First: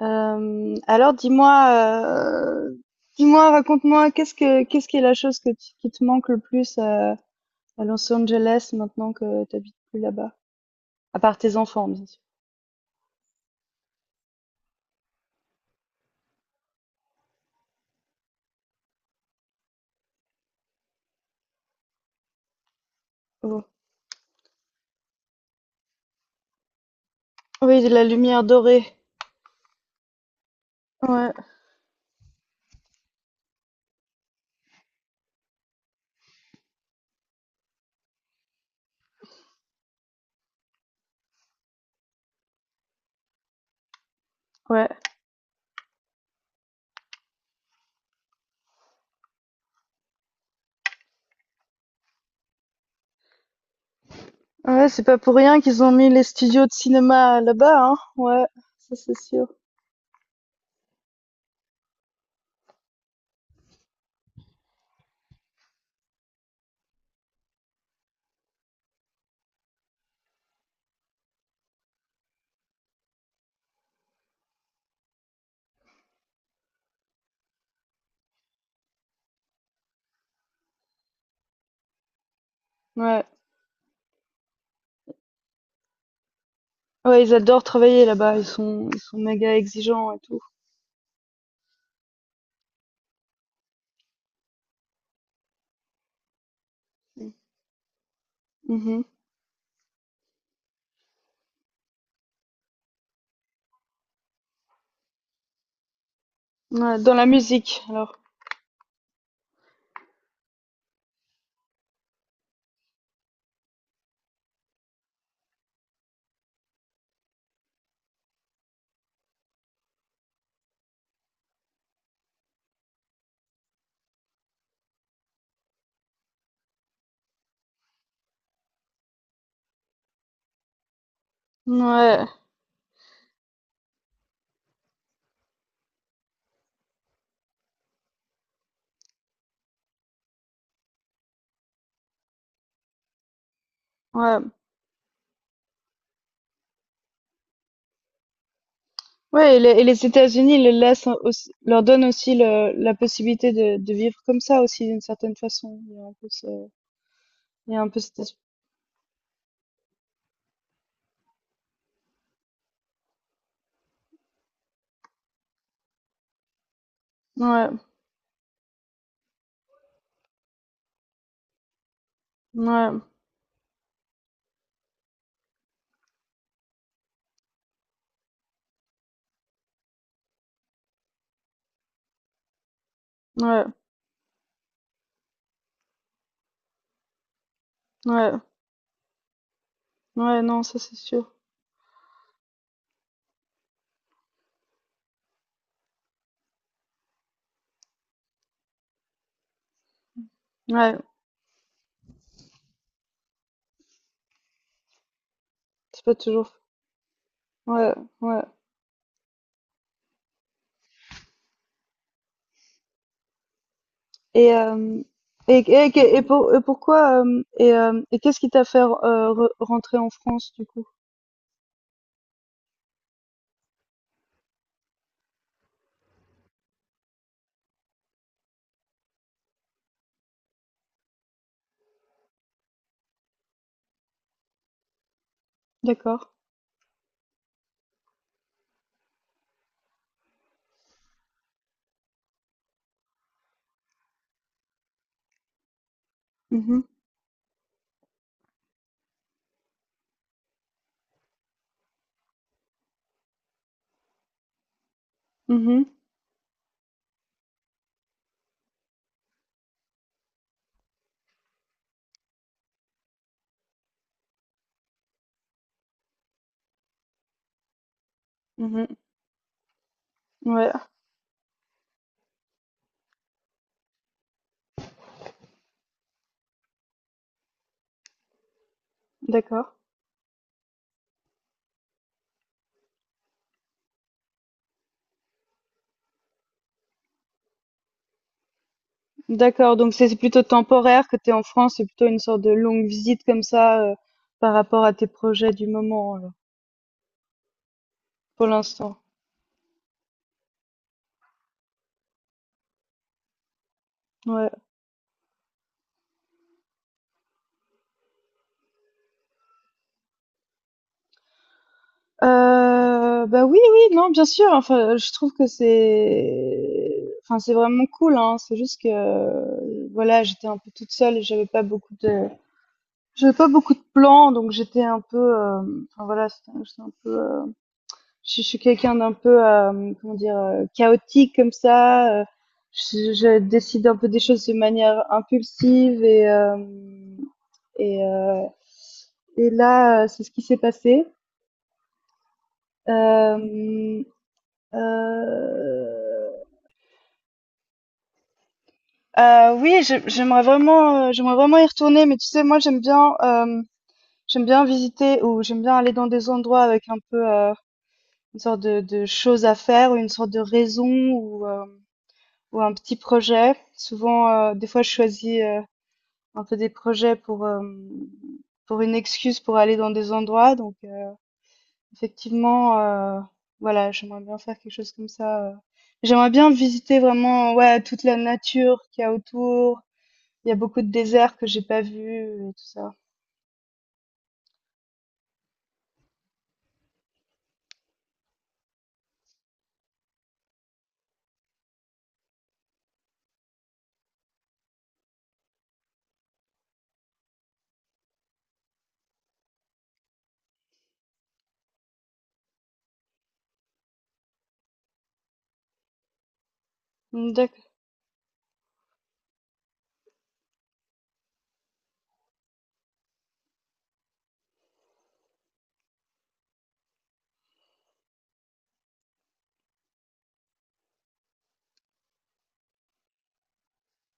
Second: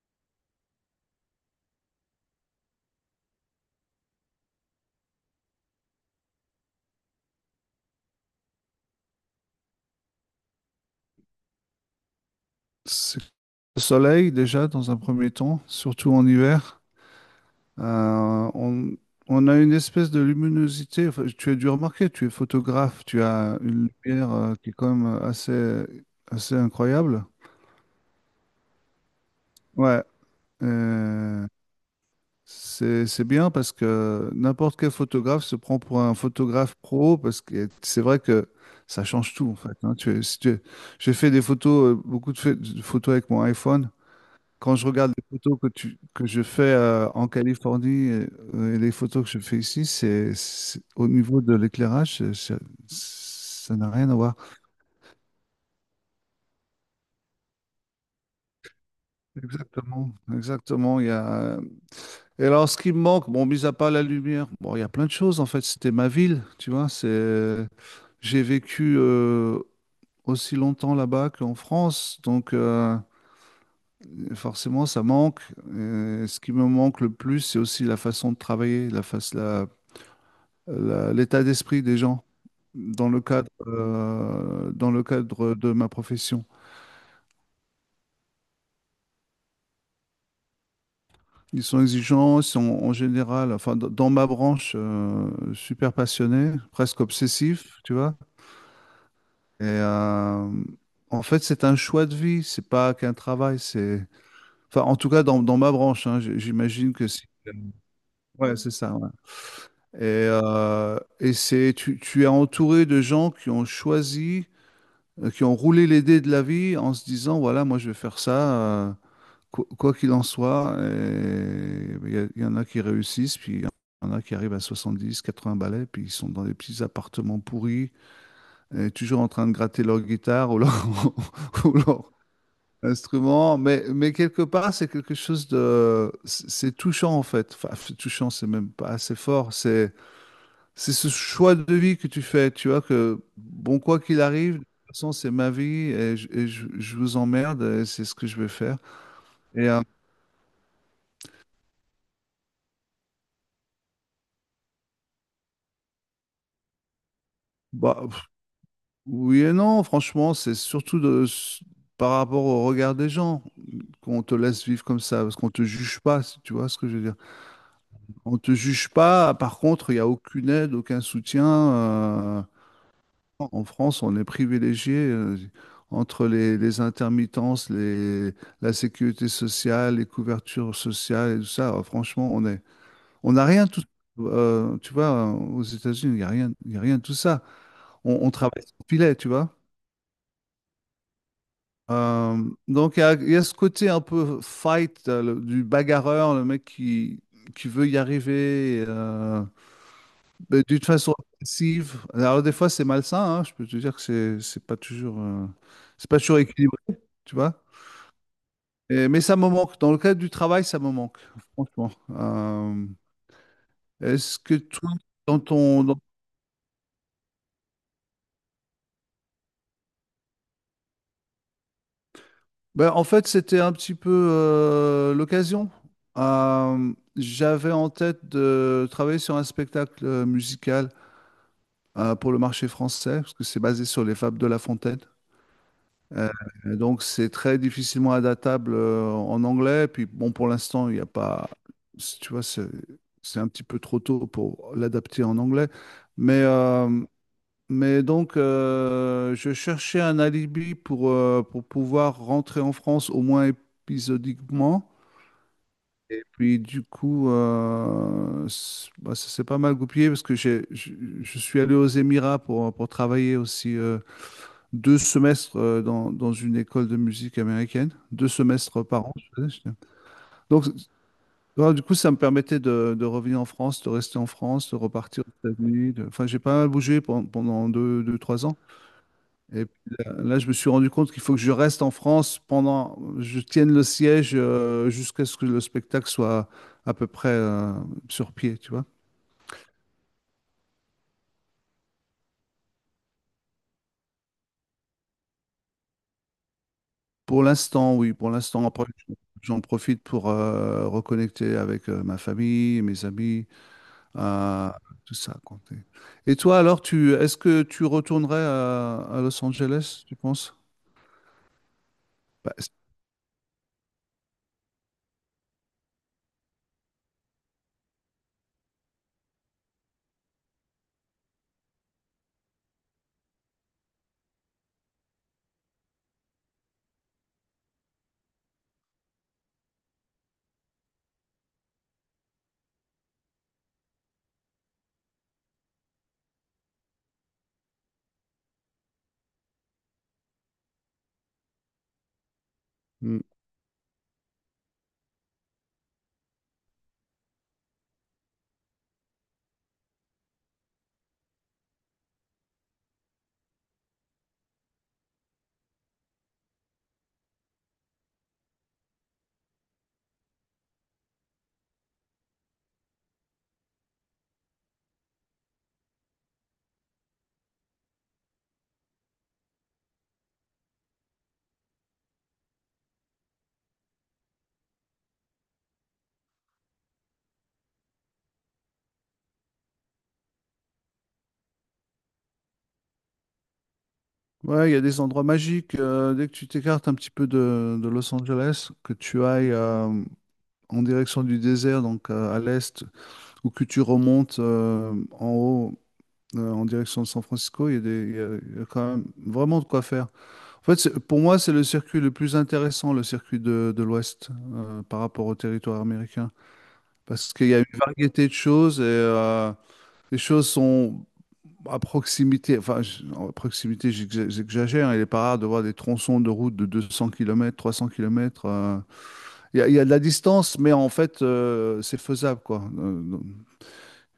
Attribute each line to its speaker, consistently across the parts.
Speaker 1: Alors dis-moi, dis-moi, raconte-moi, qu'est-ce qui est la chose que tu qui te manque le plus, à Los Angeles maintenant que tu habites plus là-bas? À part tes enfants, bien sûr.
Speaker 2: C'est le soleil déjà dans un premier temps, surtout en hiver. Euh, on, on a une espèce de luminosité. Enfin, tu as dû remarquer, tu es photographe, tu as
Speaker 1: Oh.
Speaker 2: une lumière qui est quand même assez incroyable.
Speaker 1: Oui, de la lumière dorée.
Speaker 2: Ouais,
Speaker 1: Ouais,
Speaker 2: euh, c'est bien parce que n'importe quel photographe se prend pour un photographe pro parce que c'est vrai que ça change tout, en fait, hein. Tu, si tu- J'ai fait des photos, beaucoup de photos avec mon iPhone. Quand je
Speaker 1: ouais.
Speaker 2: regarde les photos que je fais en Californie et les photos que je fais ici, au niveau de l'éclairage, ça n'a rien à voir.
Speaker 1: Ouais, c'est pas pour rien qu'ils ont mis les studios de cinéma là-bas, hein. Ouais, ça c'est sûr.
Speaker 2: Exactement, exactement. Et alors, ce qui me manque, bon, mis à part la lumière, bon, il y a plein de choses en fait. C'était ma ville, tu vois. J'ai vécu aussi longtemps là-bas qu'en France, donc forcément, ça manque. Ce qui me manque le plus, c'est aussi la façon de travailler, la face, la la- l'état d'esprit des gens dans le
Speaker 1: Ouais.
Speaker 2: cadre, euh, dans le cadre de ma profession.
Speaker 1: Ouais, ils adorent travailler là-bas, ils sont méga exigeants et tout.
Speaker 2: Ils sont exigeants, ils sont en général, enfin, dans ma branche, super passionnés, presque
Speaker 1: Mhm.
Speaker 2: obsessifs, tu vois. Et en fait, c'est un choix de vie, c'est pas qu'un travail, c'est. Enfin, en tout cas, dans ma branche, hein, j'imagine
Speaker 1: Ouais,
Speaker 2: que
Speaker 1: dans
Speaker 2: si.
Speaker 1: la musique alors.
Speaker 2: Ouais, c'est ça, ouais. Et tu es entouré de gens qui ont choisi, qui ont roulé les dés de la vie en se disant, voilà, moi je vais faire ça. euh, quoi qu'il en soit, il y en a qui réussissent, puis il y en a qui arrivent à 70 80 ballets, puis ils sont dans des petits appartements pourris, toujours en train de gratter leur guitare ou leur, ou leur
Speaker 1: Ouais,
Speaker 2: instrument. Mais quelque part, c'est quelque chose de... C'est touchant, en fait. Enfin, c'est touchant, c'est même pas assez fort. C'est ce choix de vie que tu fais, tu vois, que, bon, quoi qu'il
Speaker 1: ouais.
Speaker 2: arrive, de toute façon, c'est ma vie, je vous emmerde, et c'est ce que je vais faire.
Speaker 1: Ouais,
Speaker 2: Et,
Speaker 1: et les États-Unis le laissent aussi, leur donnent aussi la possibilité de vivre comme ça aussi d'une certaine façon. Il y a un peu ce, il y a un peu
Speaker 2: bah, oui et non, franchement, c'est surtout par rapport au regard des gens qu'on te laisse vivre comme ça, parce qu'on te juge pas, si tu vois ce que je veux dire.
Speaker 1: ouais,
Speaker 2: On te juge pas, par contre, il n'y a aucune aide, aucun soutien.
Speaker 1: ouais,
Speaker 2: En France, on est privilégié entre les intermittences, la sécurité sociale, les couvertures sociales et tout ça. Franchement, on est, on n'a
Speaker 1: ouais,
Speaker 2: rien tout, tu vois, aux États-Unis, il n'y a rien, il y a rien de tout ça. On
Speaker 1: ouais,
Speaker 2: travaille sans filet, tu vois.
Speaker 1: ouais, non, ça c'est sûr.
Speaker 2: Euh, donc, il y a ce côté un peu fight, du bagarreur, le mec qui veut y arriver, mais d'une
Speaker 1: Ouais,
Speaker 2: façon agressive. Alors, des fois, c'est malsain, hein, je peux te dire que c'est pas toujours,
Speaker 1: c'est
Speaker 2: c'est
Speaker 1: pas
Speaker 2: pas toujours
Speaker 1: toujours.
Speaker 2: équilibré, tu vois.
Speaker 1: Ouais, ouais.
Speaker 2: Mais ça me manque. Dans le cadre du travail, ça me manque, franchement. Euh, Est-ce
Speaker 1: Et
Speaker 2: que toi,
Speaker 1: euh,
Speaker 2: dans ton, dans
Speaker 1: et pour, pourquoi et qu'est-ce qui t'a fait rentrer en France du coup?
Speaker 2: ben, en fait, c'était un petit peu l'occasion. J'avais en tête de travailler sur un spectacle musical pour le marché français, parce que c'est basé sur les fables de La Fontaine.
Speaker 1: D'accord.
Speaker 2: Euh, et donc, c'est très difficilement adaptable en anglais. Puis, bon, pour l'instant, il n'y a pas. Tu vois, c'est un petit peu trop tôt pour l'adapter en anglais. Mais.
Speaker 1: Mhm,
Speaker 2: euh, mais donc, je cherchais un alibi pour pouvoir rentrer en France au moins épisodiquement. Et puis, du coup, bah, ça s'est pas mal goupillé parce que je suis allé aux Émirats pour travailler aussi deux semestres dans une école de musique américaine. Deux semestres
Speaker 1: mhm,
Speaker 2: par an.
Speaker 1: mhm.
Speaker 2: Donc,
Speaker 1: Ouais,
Speaker 2: voilà, du coup, ça me permettait de revenir en France, de rester en France, de repartir aux États-Unis. Enfin, j'ai pas mal bougé pendant deux, trois ans. Et
Speaker 1: d'accord.
Speaker 2: puis là, là, je me suis rendu compte qu'il faut que je reste en France pendant, je tienne le siège jusqu'à ce que le spectacle soit à peu près sur pied, tu vois.
Speaker 1: D'accord, donc c'est plutôt temporaire que tu es en France, c'est plutôt une sorte de longue visite comme ça par rapport à tes projets du moment alors,
Speaker 2: Pour l'instant, oui, pour
Speaker 1: pour
Speaker 2: l'instant, après,
Speaker 1: l'instant.
Speaker 2: j'en profite pour reconnecter avec ma famille, mes amis,
Speaker 1: Ouais.
Speaker 2: euh, tout ça, quoi. Et toi, alors, est-ce que tu retournerais à Los Angeles, tu penses? Bah.
Speaker 1: Bah oui, oui, non, bien sûr. Enfin, je trouve que c'est, enfin, c'est vraiment cool, hein. C'est juste que, voilà, j'étais un peu toute seule et j'avais pas beaucoup de, j'avais pas beaucoup de plans, donc j'étais un peu, enfin voilà, j'étais un peu je suis quelqu'un d'un peu, comment dire, chaotique comme ça. Je décide un peu des choses de manière impulsive et et là, c'est ce qui s'est passé.
Speaker 2: Hmm.
Speaker 1: Euh, euh, oui, j'aimerais vraiment y retourner, mais tu sais, moi, j'aime bien visiter ou j'aime bien aller dans des endroits avec un peu une sorte de choses à faire ou une sorte de raison ou euh, ou un petit projet. Souvent, des fois, je choisis, un peu des projets pour, pour une excuse pour aller dans des endroits. Donc, effectivement, voilà, j'aimerais bien faire quelque chose comme ça, J'aimerais bien visiter vraiment, ouais, toute la nature qu'il y a autour. Il y a beaucoup de déserts que j'ai pas vus et tout ça.
Speaker 2: Ouais, il y a des endroits magiques. Dès que tu t'écartes un petit peu de Los Angeles, que tu ailles en direction du désert, donc à l'est, ou que tu remontes en haut en direction de San Francisco, il y a des, il y a quand même vraiment de quoi faire. En fait, pour moi, c'est le circuit le plus intéressant, le circuit de l'Ouest, par rapport au territoire américain,
Speaker 1: Mmh,
Speaker 2: parce qu'il y
Speaker 1: d'acc
Speaker 2: a une variété de choses et les choses sont à proximité, enfin, à proximité, j'exagère, hein, il est pas rare de voir des tronçons de route de 200 km, 300 km. Il y a de la distance, mais en fait, c'est faisable, quoi. Donc,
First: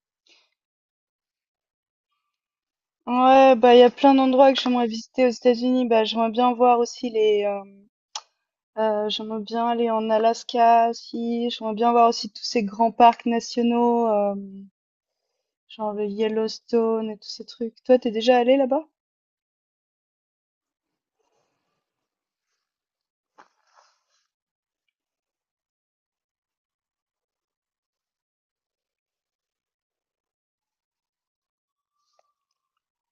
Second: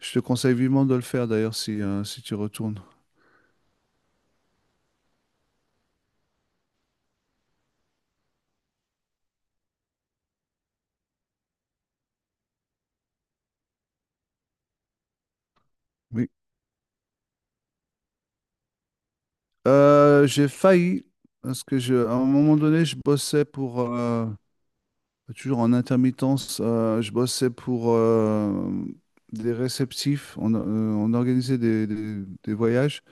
Speaker 2: je te conseille vivement de le faire, d'ailleurs, si tu retournes.
Speaker 1: ouais, bah, il y a plein d'endroits que j'aimerais visiter aux États-Unis. Bah, j'aimerais bien voir aussi les, hem j'aimerais bien aller en Alaska aussi. J'aimerais bien voir aussi tous ces grands parcs nationaux, genre le
Speaker 2: Oui.
Speaker 1: Yellowstone et tous ces trucs. Toi, t'es déjà allé là-bas?
Speaker 2: J'ai failli, parce que à un moment donné, je bossais pour, toujours en intermittence, je bossais pour des réceptifs. On organisait des voyages.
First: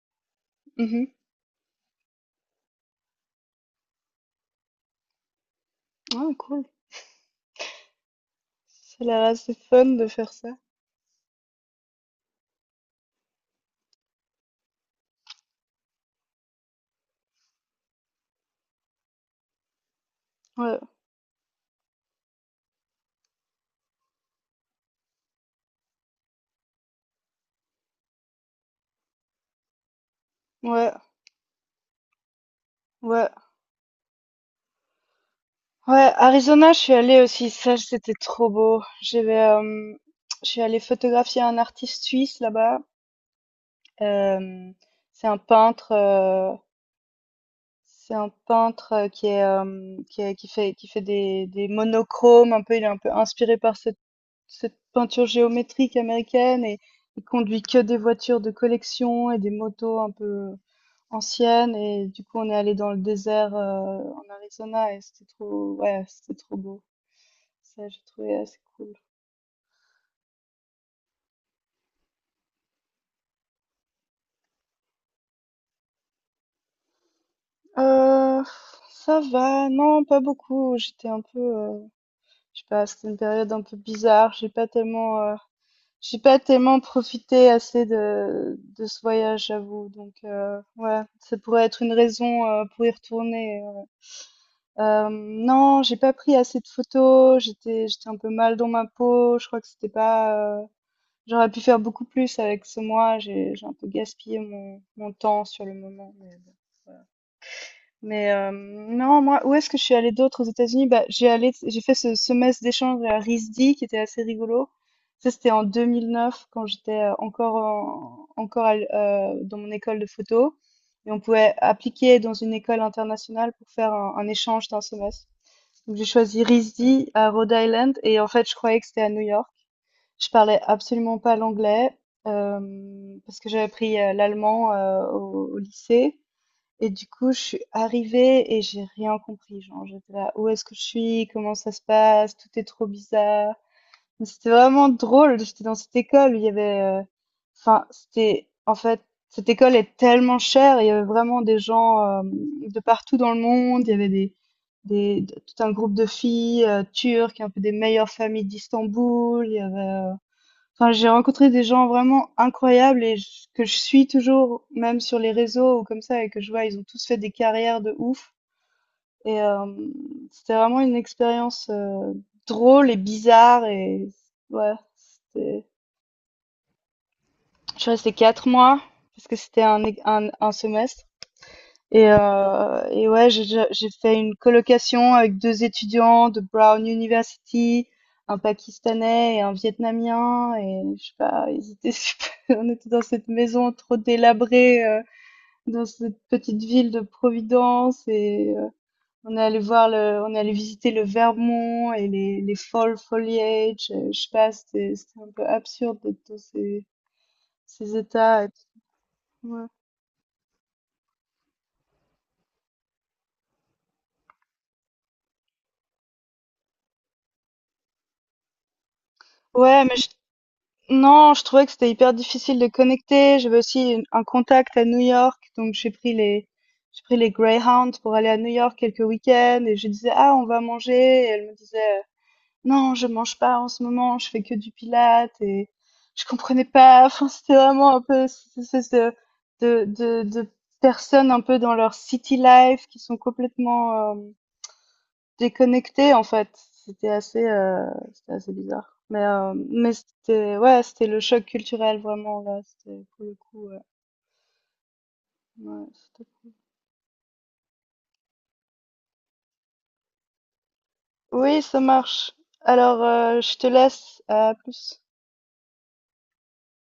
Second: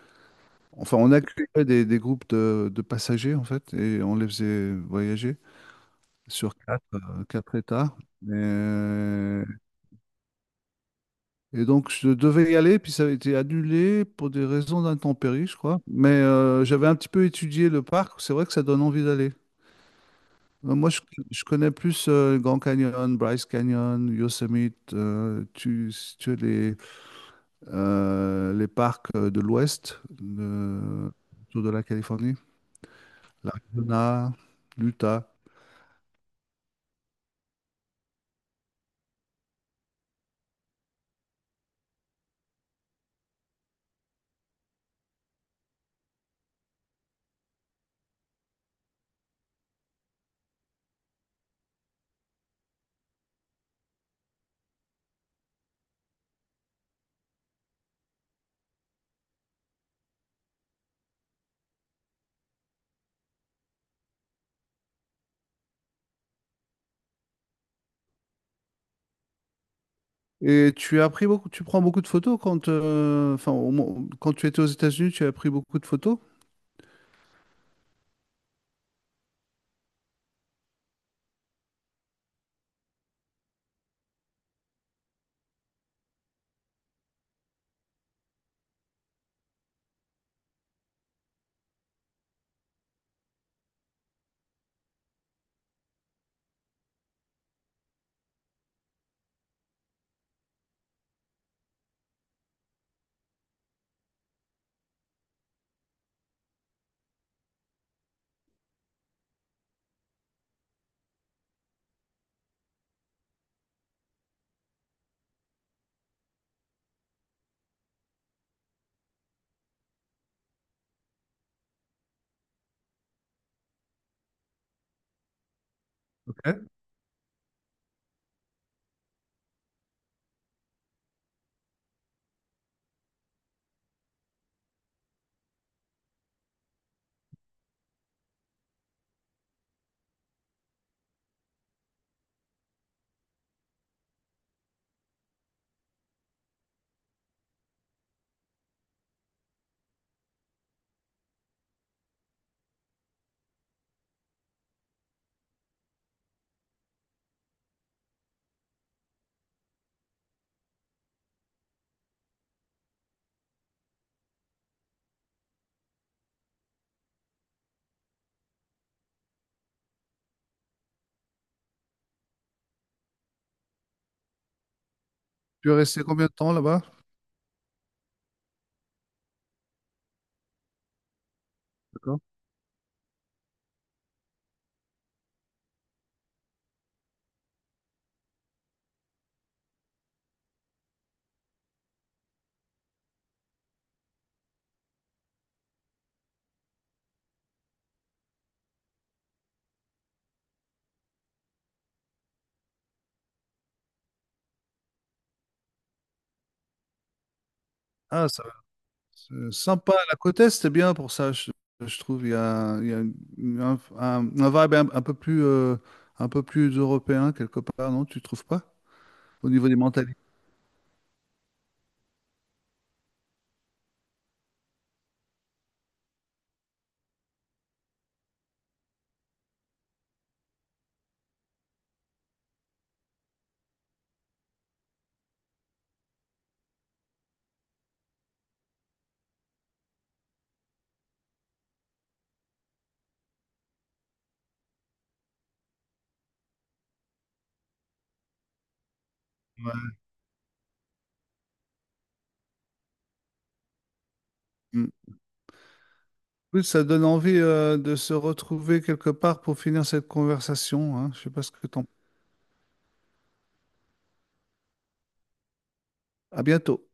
Speaker 2: Enfin,
Speaker 1: Mhm.
Speaker 2: on accueillait des groupes de passagers, en fait, et on les faisait voyager
Speaker 1: Ah,
Speaker 2: sur
Speaker 1: cool.
Speaker 2: quatre États.
Speaker 1: C'est là,
Speaker 2: Et
Speaker 1: c'est fun de faire ça.
Speaker 2: Et donc, je devais y aller, puis ça a été annulé pour des raisons d'intempéries, je crois. Mais j'avais un petit peu étudié le parc. C'est vrai que ça donne envie d'aller.
Speaker 1: Ouais,
Speaker 2: Moi, je connais plus Grand Canyon, Bryce Canyon, Yosemite, si tu as les parcs de l'Ouest,
Speaker 1: ouais,
Speaker 2: autour de la Californie,
Speaker 1: ouais.
Speaker 2: l'Arizona, l'Utah.
Speaker 1: Ouais, Arizona, je suis allée aussi. Ça, c'était trop beau. J'avais, je suis allée photographier un artiste suisse là-bas. Euh, c'est un peintre. C'est un peintre, qui est, qui est qui fait des monochromes un peu, il est un peu inspiré par cette cette peinture géométrique américaine et il conduit que des voitures de collection et des motos un peu anciennes et du coup, on est allé dans le désert, en Arizona et c'était trop ouais, c'était trop beau. Ça, j'ai trouvé assez cool.
Speaker 2: Et tu as pris beaucoup, tu prends beaucoup de photos quand, enfin, quand tu étais aux États-Unis, tu as pris beaucoup de photos.
Speaker 1: Heu, ça va, non, pas beaucoup. Je sais pas, c'était une période un peu bizarre. J'ai pas tellement profité assez de ce voyage, j'avoue. Donc, ouais, ça pourrait être une raison, pour y retourner. Non, j'ai pas pris assez de photos. J'étais un peu mal dans ma peau. Je crois que c'était pas, j'aurais pu faire beaucoup plus avec ce mois. J'ai un peu gaspillé mon temps sur le moment. Mais bon. Mais non, moi, où est-ce que je suis allée d'autre aux États-Unis? Bah, j'ai allé, j'ai fait ce semestre d'échange à RISD qui était assez rigolo. Ça, c'était en 2009 quand j'étais encore à dans mon école de photo. Et on pouvait appliquer dans une école internationale pour faire un échange d'un semestre. Donc, j'ai choisi RISD à Rhode Island et en fait, je croyais que c'était à New York. Je parlais absolument pas l'anglais parce que j'avais appris l'allemand au lycée. Et du coup, je suis arrivée et j'ai rien compris. Genre, j'étais là, où est-ce que je suis? Comment ça se passe? Tout est trop bizarre. Mais c'était vraiment drôle. J'étais dans cette école où il y avait, enfin, c'était, en fait, cette école est tellement chère. Il y avait vraiment des gens de partout dans le monde. Il y avait des, tout un groupe de filles turques, un peu des meilleures familles d'Istanbul. Il y avait, enfin, j'ai rencontré des gens vraiment incroyables et que je suis toujours, même sur les réseaux ou comme ça, et que je vois, ils ont tous fait des carrières de ouf. Et c'était vraiment une expérience drôle et bizarre. Et ouais,
Speaker 2: Tu es resté combien de temps là-bas?
Speaker 1: je suis restée 4 mois parce que c'était un semestre. Et
Speaker 2: D'accord.
Speaker 1: ouais, j'ai fait une colocation avec 2 étudiants de Brown University, un Pakistanais et un Vietnamien et je sais pas, ils étaient super on était dans cette maison trop délabrée, dans cette petite ville de Providence et on est allé visiter le Vermont et les fall foliage, je sais pas, c'était un peu absurde d'être dans ces ces
Speaker 2: Ah.
Speaker 1: états ouais.
Speaker 2: Sympa, la côte Est, c'est bien pour ça, je trouve. Il y a un vibe un peu plus européen, quelque part, non? Tu trouves pas? Au niveau des
Speaker 1: Ouais, mais
Speaker 2: mentalités.
Speaker 1: non, je trouvais que c'était hyper difficile de connecter. J'avais aussi un contact à New York, donc j'ai pris les Greyhounds pour aller à New York quelques week-ends et je disais ah on va manger et elle me disait non je mange pas en ce moment, je fais que du pilates et je comprenais pas. Enfin c'était vraiment un peu cette espèce de de personnes un peu dans leur city life qui sont complètement déconnecté en fait, c'était assez bizarre.
Speaker 2: Ouais.
Speaker 1: Mais c'était ouais, c'était le choc culturel vraiment là, c'était pour le coup, ouais.
Speaker 2: Mm.
Speaker 1: Ouais, c'était cool.
Speaker 2: Oui, ça donne envie de se retrouver quelque part pour finir cette conversation, hein. Je sais pas ce
Speaker 1: Oui,
Speaker 2: que
Speaker 1: ça
Speaker 2: t'en...
Speaker 1: marche. Alors, je te laisse, à plus.
Speaker 2: À bientôt.